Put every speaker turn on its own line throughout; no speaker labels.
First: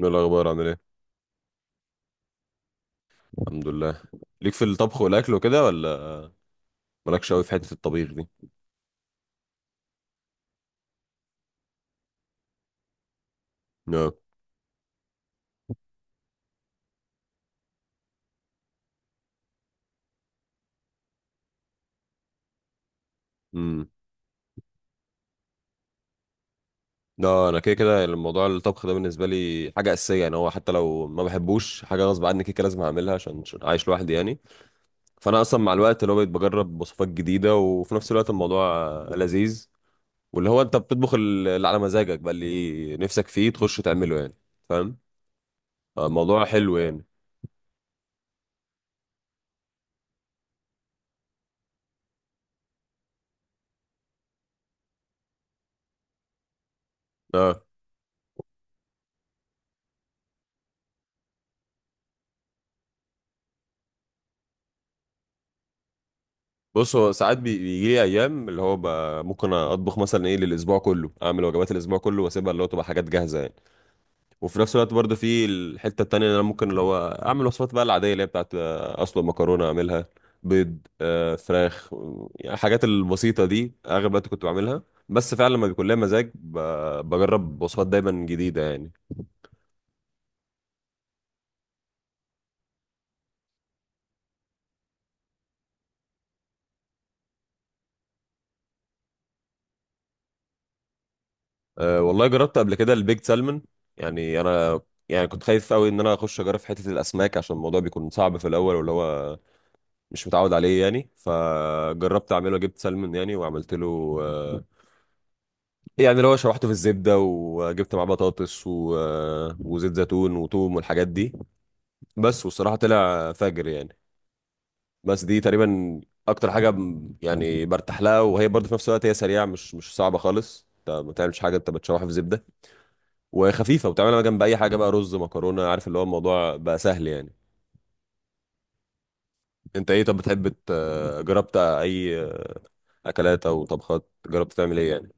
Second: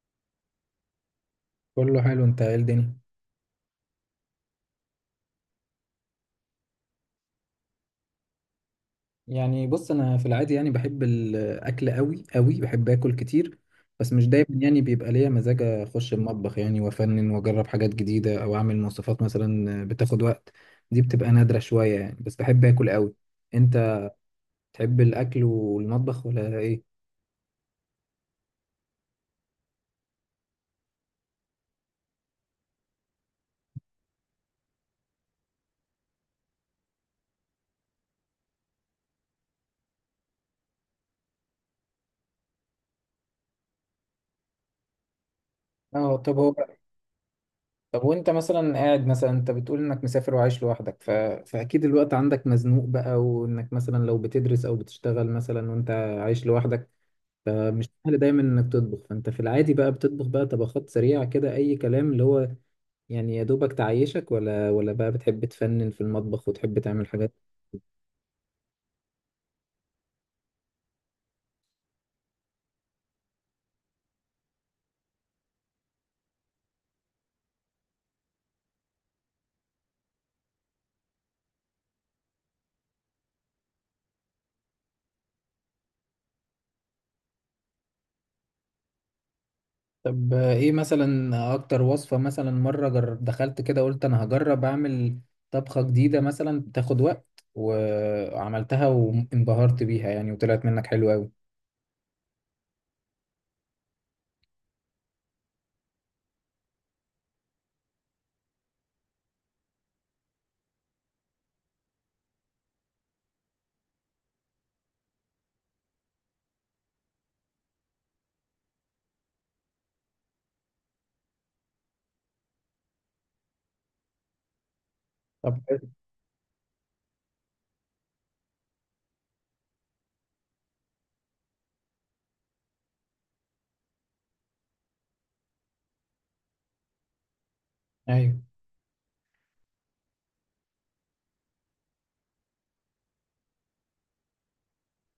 ايه الاخبار؟ عامل ايه؟
كله حلو. انت ايه الدنيا؟
الحمد لله. ليك في الطبخ والاكل وكده ولا؟ مالكش قوي في حته الطبيخ دي؟
بص، انا في العادي يعني بحب الاكل قوي قوي، بحب اكل كتير.
لا.
بس مش دايما يعني بيبقى ليا مزاج اخش المطبخ يعني وافنن واجرب حاجات جديده، او اعمل وصفات مثلا بتاخد وقت. دي بتبقى نادره شويه يعني. بس بحب اكل قوي.
امم
انت تحب الاكل والمطبخ ولا ايه؟
لا، انا كده كده الموضوع الطبخ ده بالنسبه لي حاجه اساسيه، يعني هو حتى لو ما بحبوش حاجه غصب عني كده كده لازم اعملها عشان عايش لوحدي يعني. فانا اصلا مع الوقت اللي هو بقيت بجرب وصفات جديده، وفي نفس الوقت الموضوع لذيذ. واللي هو انت بتطبخ اللي على مزاجك، بقى اللي نفسك فيه تخش تعمله يعني. فاهم؟
اه طب
الموضوع
هو.
حلو يعني.
طب وانت مثلا قاعد، مثلا انت بتقول انك مسافر وعايش لوحدك فاكيد الوقت عندك مزنوق بقى، وانك مثلا لو بتدرس او بتشتغل مثلا وانت عايش لوحدك،
اه،
فمش سهل دايما انك تطبخ. فانت في العادي بقى بتطبخ بقى طبخات سريعة كده، اي كلام، اللي هو يعني يا دوبك تعيشك، ولا بقى بتحب تفنن في المطبخ وتحب
بص
تعمل
هو
حاجات؟
ساعات بيجي لي ايام اللي هو ممكن اطبخ مثلا ايه للاسبوع كله، اعمل وجبات الاسبوع كله واسيبها اللي هو تبقى حاجات جاهزه يعني. وفي نفس الوقت برضه في الحته التانيه اللي انا ممكن اللي هو اعمل وصفات بقى العاديه، اللي هي بتاعت اسلق مكرونه اعملها، بيض، فراخ، يعني الحاجات البسيطه دي اغلب الوقت كنت بعملها. بس فعلا لما بيكون ليا مزاج بجرب وصفات دايما جديده يعني.
طب ايه مثلا اكتر وصفة مثلا مرة دخلت كده قلت انا هجرب اعمل طبخة جديدة مثلا تاخد وقت، وعملتها وانبهرت بيها يعني، وطلعت منك حلوة قوي؟
أه والله، جربت قبل كده البيك سالمون. يعني انا يعني كنت خايف قوي ان انا اخش اجرب في حته الاسماك، عشان الموضوع بيكون صعب في الاول واللي هو مش متعود عليه يعني. فجربت اعمله، جبت سلمون يعني، وعملت له يعني اللي هو شوحته في الزبده، وجبت معاه بطاطس و... آه، وزيت زيتون وتوم والحاجات دي. بس والصراحه طلع فاجر يعني. بس دي
طب
تقريبا اكتر حاجه يعني برتاح لها، وهي برضه في نفس الوقت هي سريعه، مش صعبه خالص، انت ما بتعملش حاجه، انت بتشوحها في زبده وخفيفه وبتعملها جنب اي حاجه بقى رز، مكرونه، عارف اللي هو الموضوع بقى سهل يعني.
ايوه،
انت ايه؟ طب بتحب جربت اي اكلات او طبخات، جربت تعمل ايه يعني؟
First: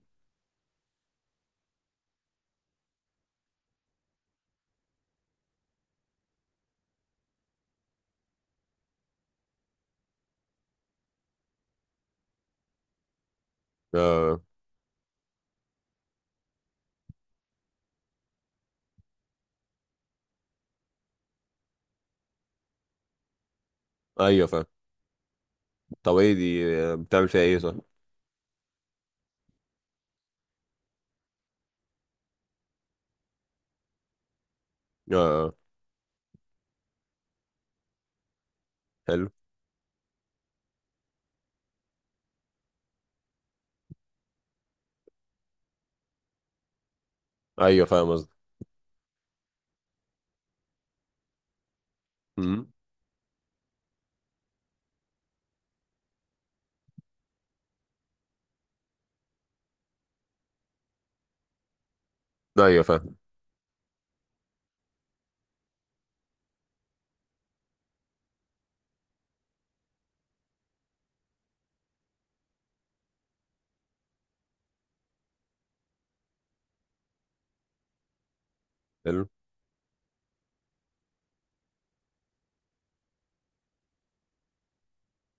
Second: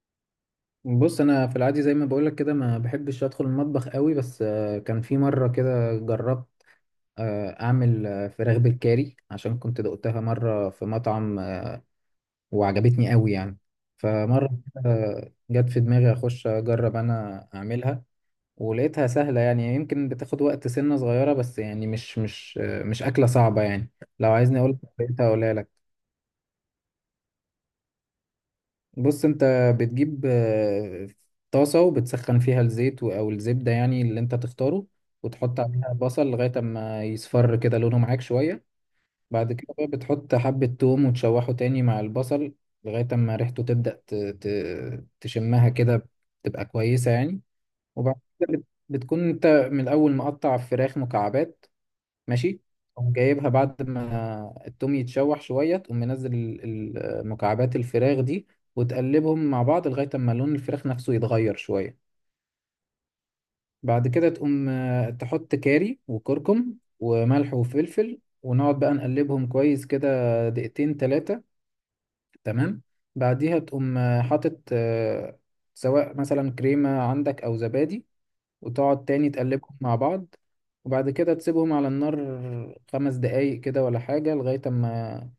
بص، انا في العادي زي ما بقولك كده ما بحبش ادخل المطبخ قوي. بس كان في مرة كده جربت اعمل فراخ بالكاري، عشان كنت دقتها مره في مطعم، وعجبتني قوي يعني.
اه.
فمره كده جت في دماغي اخش اجرب انا اعملها، ولقيتها سهله يعني. يمكن بتاخد وقت سنه صغيره، بس يعني مش مش اكله صعبه يعني. لو
ايوه،
عايزني
فاهم.
اقول لقيتها اقولها لك.
طب ايه دي؟ بتعمل فيها ايه؟ صح.
بص، انت بتجيب طاسه وبتسخن فيها الزيت او الزبده، يعني اللي انت تختاره،
اه.
وتحط عليها بصل لغايه اما يصفر كده لونه معاك شويه.
حلو.
بعد كده بقى بتحط حبة توم وتشوحه تاني مع البصل لغاية أما ريحته تبدأ تشمها كده تبقى كويسة يعني.
ايوه فاهم
وبعد
قصدي.
كده بتكون أنت من الأول مقطع فراخ مكعبات، ماشي.
امم.
تقوم جايبها بعد ما التوم يتشوح شوية، تقوم منزل مكعبات الفراخ دي، وتقلبهم مع بعض لغاية أما لون الفراخ نفسه يتغير شوية.
ايوه فاهم.
بعد كده تقوم تحط كاري وكركم وملح وفلفل، ونقعد بقى نقلبهم كويس كده 2 3 دقايق، تمام. بعديها تقوم حاطط، سواء مثلا كريمة عندك أو زبادي، وتقعد
حلو.
تاني تقلبهم مع بعض. وبعد كده تسيبهم على النار 5 دقايق كده ولا حاجة، لغاية أما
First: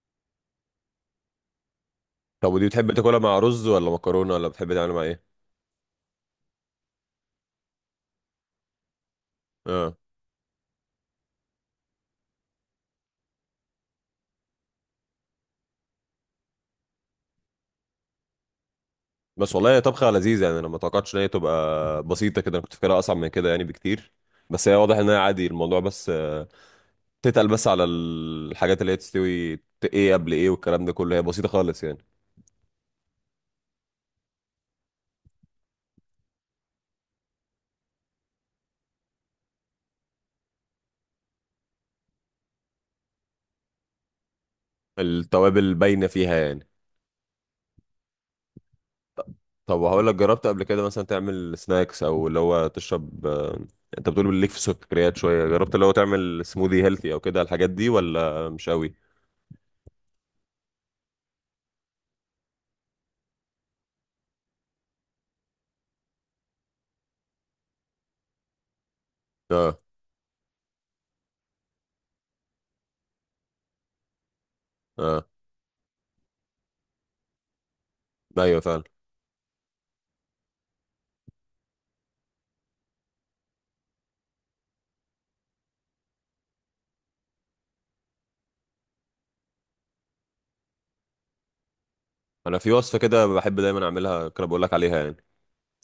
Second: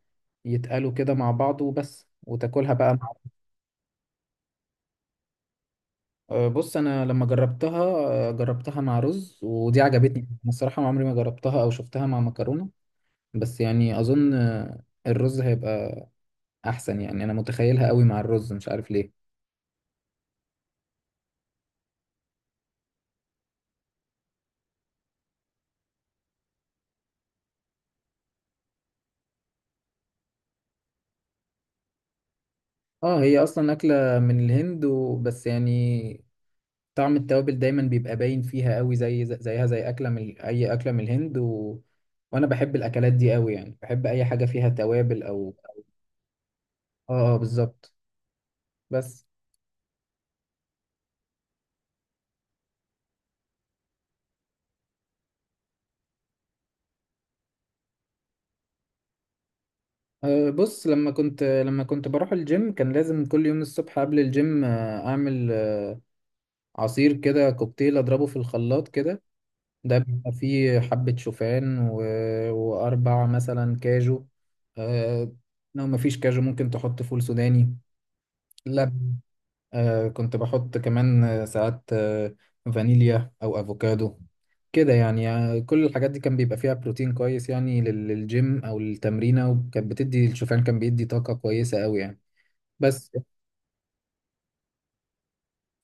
يتقلوا كده مع بعض وبس،
طب ودي
وتاكلها
بتحب
بقى مع
تاكلها مع رز ولا مكرونه، ولا بتحب تعملها مع ايه؟
بص، أنا لما جربتها جربتها مع رز، ودي
اه.
عجبتني أنا الصراحة. عمري ما جربتها أو شفتها مع مكرونة، بس يعني أظن الرز هيبقى أحسن، يعني أنا متخيلها قوي مع الرز مش عارف ليه.
بس والله هي طبخه لذيذه يعني، انا ما توقعتش ان هي تبقى بسيطه كده، انا كنت فاكرها اصعب من كده يعني بكتير. بس هي واضح ان هي عادي الموضوع، بس تتقل بس على الحاجات اللي هي تستوي ايه قبل ايه، والكلام ده كله هي بسيطه خالص يعني.
اه، هي اصلا اكله من الهند وبس يعني. طعم التوابل دايما بيبقى باين فيها قوي، زي زيها زي اكله من اي اكله من الهند وانا بحب الاكلات دي قوي يعني، بحب اي حاجه فيها توابل او
التوابل باينه فيها يعني.
اه اه بالظبط. بس
طب، وهقول لك، جربت قبل كده مثلا تعمل سناكس، او اللي هو تشرب انت بتقول ليك في السكريات شويه، جربت اللي هو تعمل سموذي هيلثي او كده الحاجات دي، ولا مش قوي؟
بص، لما كنت بروح الجيم كان لازم كل يوم الصبح قبل الجيم اعمل عصير كده كوكتيل اضربه في الخلاط كده.
اه.
ده بيبقى فيه حبة شوفان وأربع مثلا كاجو،
اه.
آه لو مفيش كاجو ممكن تحط فول سوداني،
ايوه فعلا.
لبن. كنت بحط كمان ساعات فانيليا أو أفوكادو كده يعني, كل الحاجات دي كان بيبقى فيها بروتين كويس يعني للجيم أو للتمرينة، وكانت بتدي الشوفان، كان بيدي طاقة كويسة أوي يعني.
انا في وصفه
بس
كده بحب دايما اعملها، كده بقول لك عليها يعني.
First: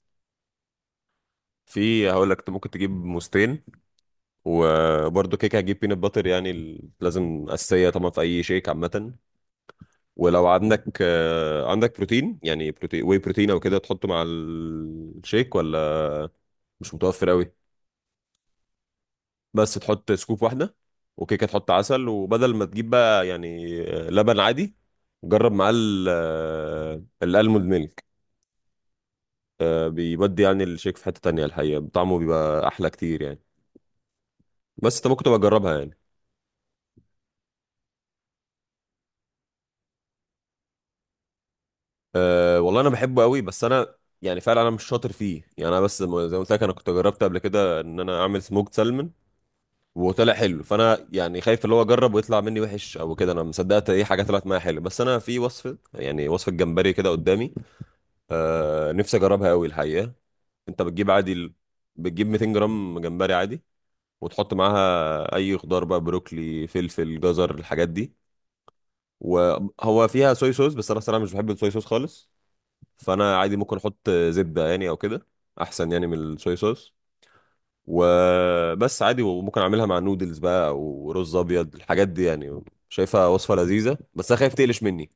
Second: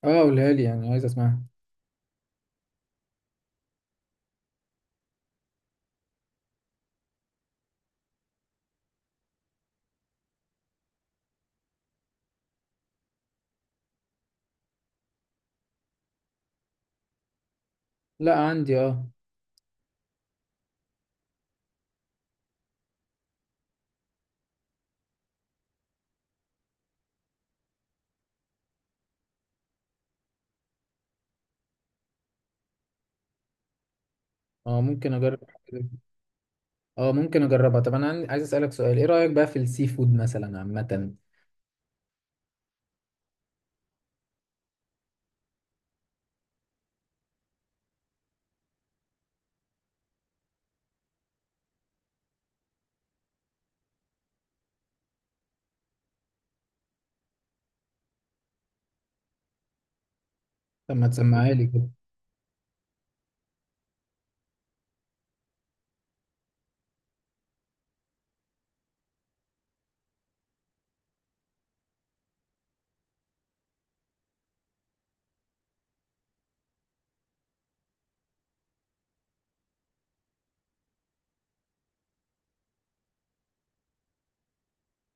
اه، قولها لي يعني عايز أسمعها.
في، هقول لك، انت ممكن تجيب موزتين، وبرده كيكه هتجيب بينات باتر، يعني لازم اساسيه طبعا في اي شيك عامه. ولو عندك عندك بروتين، يعني بروتين، واي بروتين او كده تحطه مع الشيك، ولا مش متوفر قوي؟
لا عندي اه.
بس تحط سكوب واحده، وكيكه تحط عسل، وبدل ما تجيب بقى يعني لبن عادي، جرب معاه الالموند ميلك. بيودي يعني الشيك في حته تانية الحقيقه، طعمه بيبقى احلى كتير يعني.
اه
بس انت
ممكن
ممكن تبقى
أجرب
تجربها
حاجة.
يعني.
اه ممكن اجربها. طب انا عايز اسالك سؤال: ايه رايك بقى في السي فود مثلا عامه؟
أه والله انا بحبه قوي، بس انا يعني فعلا انا مش شاطر فيه يعني، انا بس زي ما قلت لك، انا كنت جربت قبل كده ان انا اعمل سموكed سالمون، وطلع حلو، فانا يعني خايف اللي هو اجرب ويطلع مني وحش او كده، انا مصدقت ايه حاجه طلعت معايا حلو. بس انا في وصفه، يعني وصفه جمبري كده قدامي، آه نفسي اجربها قوي الحقيقه. انت
طب ما
بتجيب عادي
تسمعها لي كده.
بتجيب 200 جرام جمبري عادي، وتحط معاها اي خضار بقى، بروكلي، فلفل، جزر، الحاجات دي. وهو فيها صويا صوص، بس انا صراحه مش بحب الصويا صوص خالص، فانا عادي ممكن احط زبده يعني او كده، احسن يعني من الصويا صوص. وبس عادي، وممكن اعملها مع نودلز بقى او رز ابيض، الحاجات دي يعني. شايفها وصفه لذيذه، بس انا خايف تقلش مني.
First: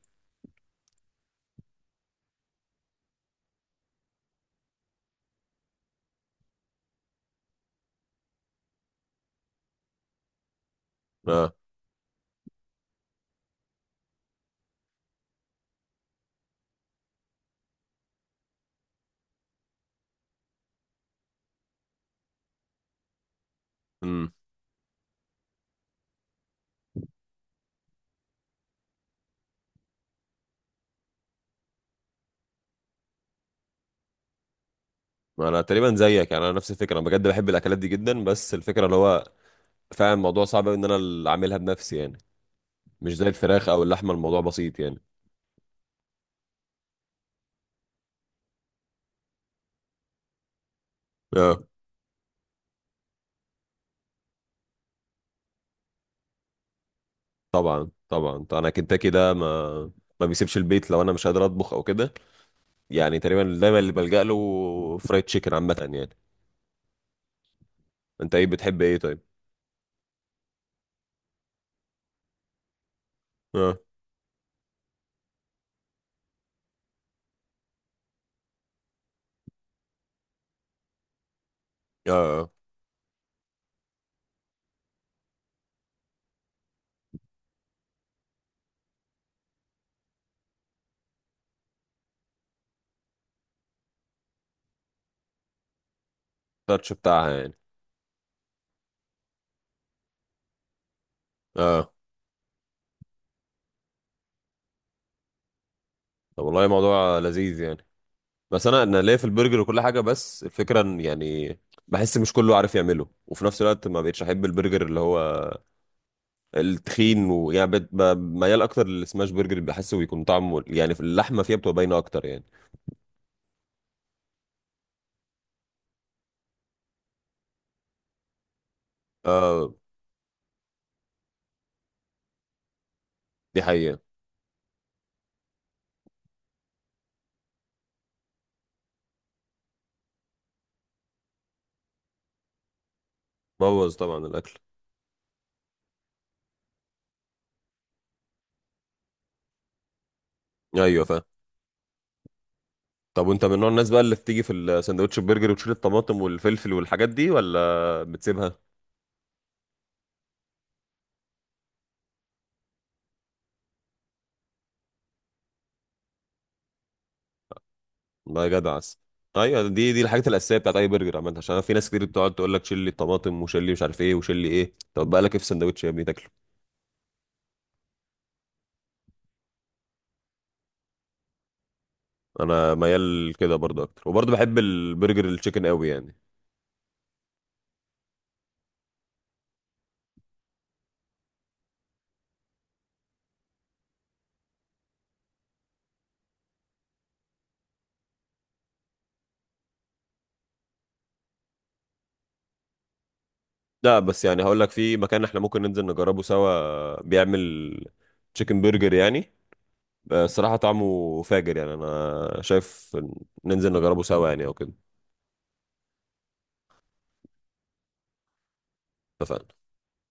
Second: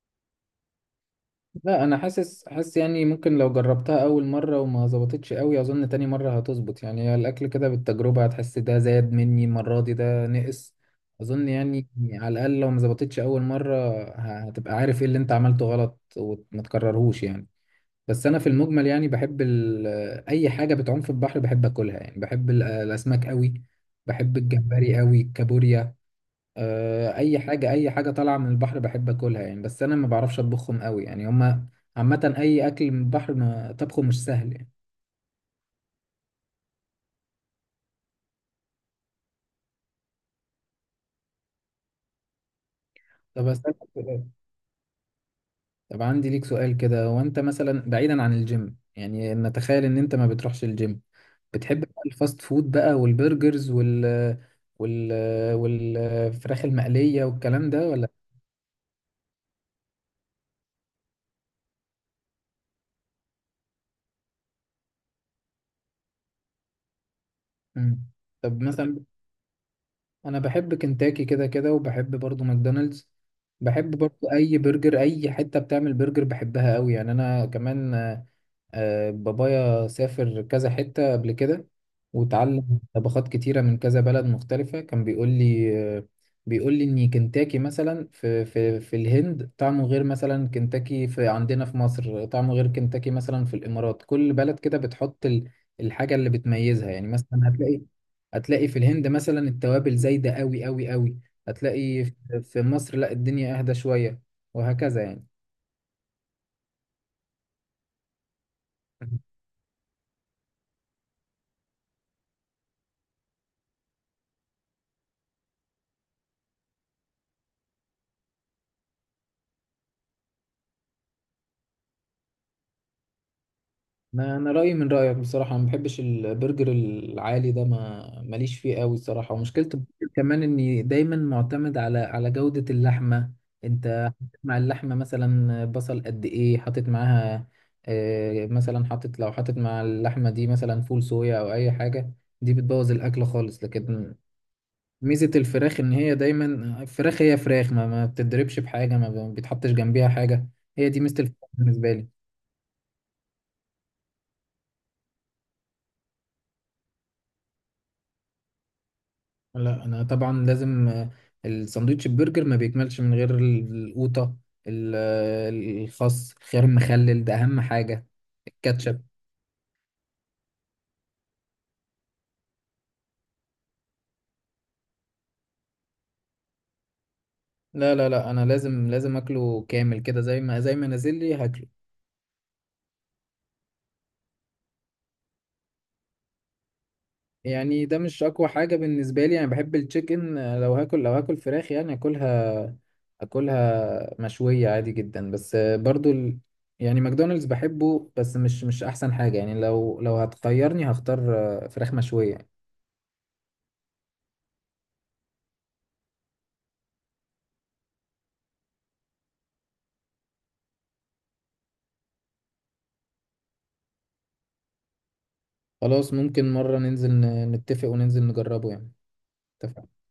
لا انا حاسس يعني ممكن لو جربتها اول مره وما ظبطتش قوي، اظن تاني مره هتظبط يعني. هي الاكل كده بالتجربه، هتحس ده زاد مني المره دي، ده نقص، اظن
اه.
يعني. على الاقل لو ما ظبطتش اول مره هتبقى عارف ايه اللي انت عملته غلط، وما تكررهوش يعني. بس انا في المجمل يعني بحب اي حاجه بتعوم في البحر بحب اكلها يعني، بحب الاسماك قوي،
امم.
بحب الجمبري قوي، الكابوريا. اي حاجه طالعه من البحر بحب اكلها يعني. بس انا ما بعرفش اطبخهم قوي يعني. هما عامه اي اكل من البحر ما طبخه مش سهل يعني.
انا تقريبا زيك يعني، انا نفس الفكره، انا بجد بحب الاكلات دي جدا، بس الفكره اللي هو فعلا الموضوع صعب أوي ان انا اللي اعملها بنفسي يعني، مش زي
طب
الفراخ
اسالك
او اللحمه
سؤال.
الموضوع بسيط يعني.
طب عندي ليك سؤال كده: هو انت مثلا بعيدا عن الجيم، يعني نتخيل ان انت ما بتروحش الجيم،
اه.
بتحب بقى الفاست فود بقى والبرجرز وال والفراخ المقليه والكلام ده
طبعا
ولا؟
طبعا، انا كنتاكي ده ما ما بيسيبش البيت لو انا مش قادر اطبخ او كده، يعني تقريبا دايما اللي بلجأ له فرايد تشيكن عامه يعني.
مم.
انت ايه؟
طب
بتحب ايه
مثلا
طيب؟
انا بحب كنتاكي كده كده، وبحب برضو ماكدونالدز.
اه.
بحب برضو اي برجر، اي حته بتعمل برجر بحبها قوي يعني. انا كمان بابايا سافر كذا حتة قبل كده
اه. اه.
وتعلم طبخات كتيرة من كذا بلد مختلفة. كان بيقول لي بيقول لي إن كنتاكي مثلا في الهند طعمه غير مثلا كنتاكي في عندنا في مصر، طعمه غير كنتاكي مثلا في الإمارات. كل بلد كده بتحط الحاجة اللي بتميزها
التاتش
يعني.
بتاعها
مثلا
يعني.
هتلاقي، هتلاقي في الهند مثلا التوابل زايدة قوي قوي قوي،
اه.
هتلاقي في مصر لا الدنيا أهدى شوية، وهكذا يعني.
طب والله موضوع لذيذ يعني. بس انا انا ليا في البرجر وكل حاجه، بس الفكره ان يعني بحس مش كله عارف يعمله، وفي نفس الوقت ما بقتش احب البرجر اللي هو التخين، ويعني ميال اكتر للسماش برجر، اللي بحسه بيكون طعمه يعني في اللحمه فيها بتبقى باينه اكتر يعني.
أنا رايي من رايك بصراحه. أنا ما بحبش البرجر العالي ده، ما ماليش فيه قوي الصراحه. ومشكله
اه،
البرجر كمان اني دايما معتمد على جوده اللحمه.
دي حقيقه.
انت مع اللحمه مثلا بصل قد ايه حاطط معاها؟ مثلا حاطط، لو مع اللحمه دي مثلا فول صويا او اي حاجه، دي بتبوظ الاكل خالص.
بوظ
لكن
طبعا الاكل.
ميزه الفراخ ان هي دايما الفراخ، هي فراخ، ما بتتضربش بحاجه، ما بيتحطش جنبيها حاجه. هي دي
ايوه
ميزه
فاهم.
الفراخ بالنسبه لي.
طب وانت من نوع الناس بقى اللي بتيجي في الساندوتش البرجر وتشيل الطماطم والفلفل والحاجات دي، ولا بتسيبها؟
لا انا طبعا لازم الساندوتش البرجر ما بيكملش من غير القوطه، ال- الخس، الخيار، المخلل ده اهم حاجه،
لا يا جدع، عسل.
الكاتشب.
ايوه، دي الحاجات الاساسيه بتاعت اي برجر عامه، عشان أنا في ناس كتير بتقعد تقول لك شيل لي الطماطم، وشيل لي مش عارف ايه، وشيل لي ايه، طب بقى لك ايه في الساندوتش يا ابني تاكله؟
لا لا لا، انا لازم اكله كامل كده، زي ما نازل لي هاكله.
انا ميال كده برضه اكتر، وبرضه بحب البرجر التشيكن قوي يعني.
يعني ده مش اقوى حاجه بالنسبه لي، انا بحب التشيكن. لو هاكل فراخ يعني اكلها، اكلها مشويه عادي جدا. بس برضو يعني ماكدونالدز بحبه، بس مش احسن حاجه يعني. لو هتخيرني هختار فراخ مشويه.
لا بس يعني هقول لك في مكان احنا ممكن ننزل نجربه سوا، بيعمل تشيكن برجر يعني، الصراحة طعمه فاجر يعني، انا شايف ننزل نجربه سوا يعني او كده.
خلاص ممكن مرة ننزل نتفق وننزل نجربه يعني.
اتفقنا.
اتفقنا.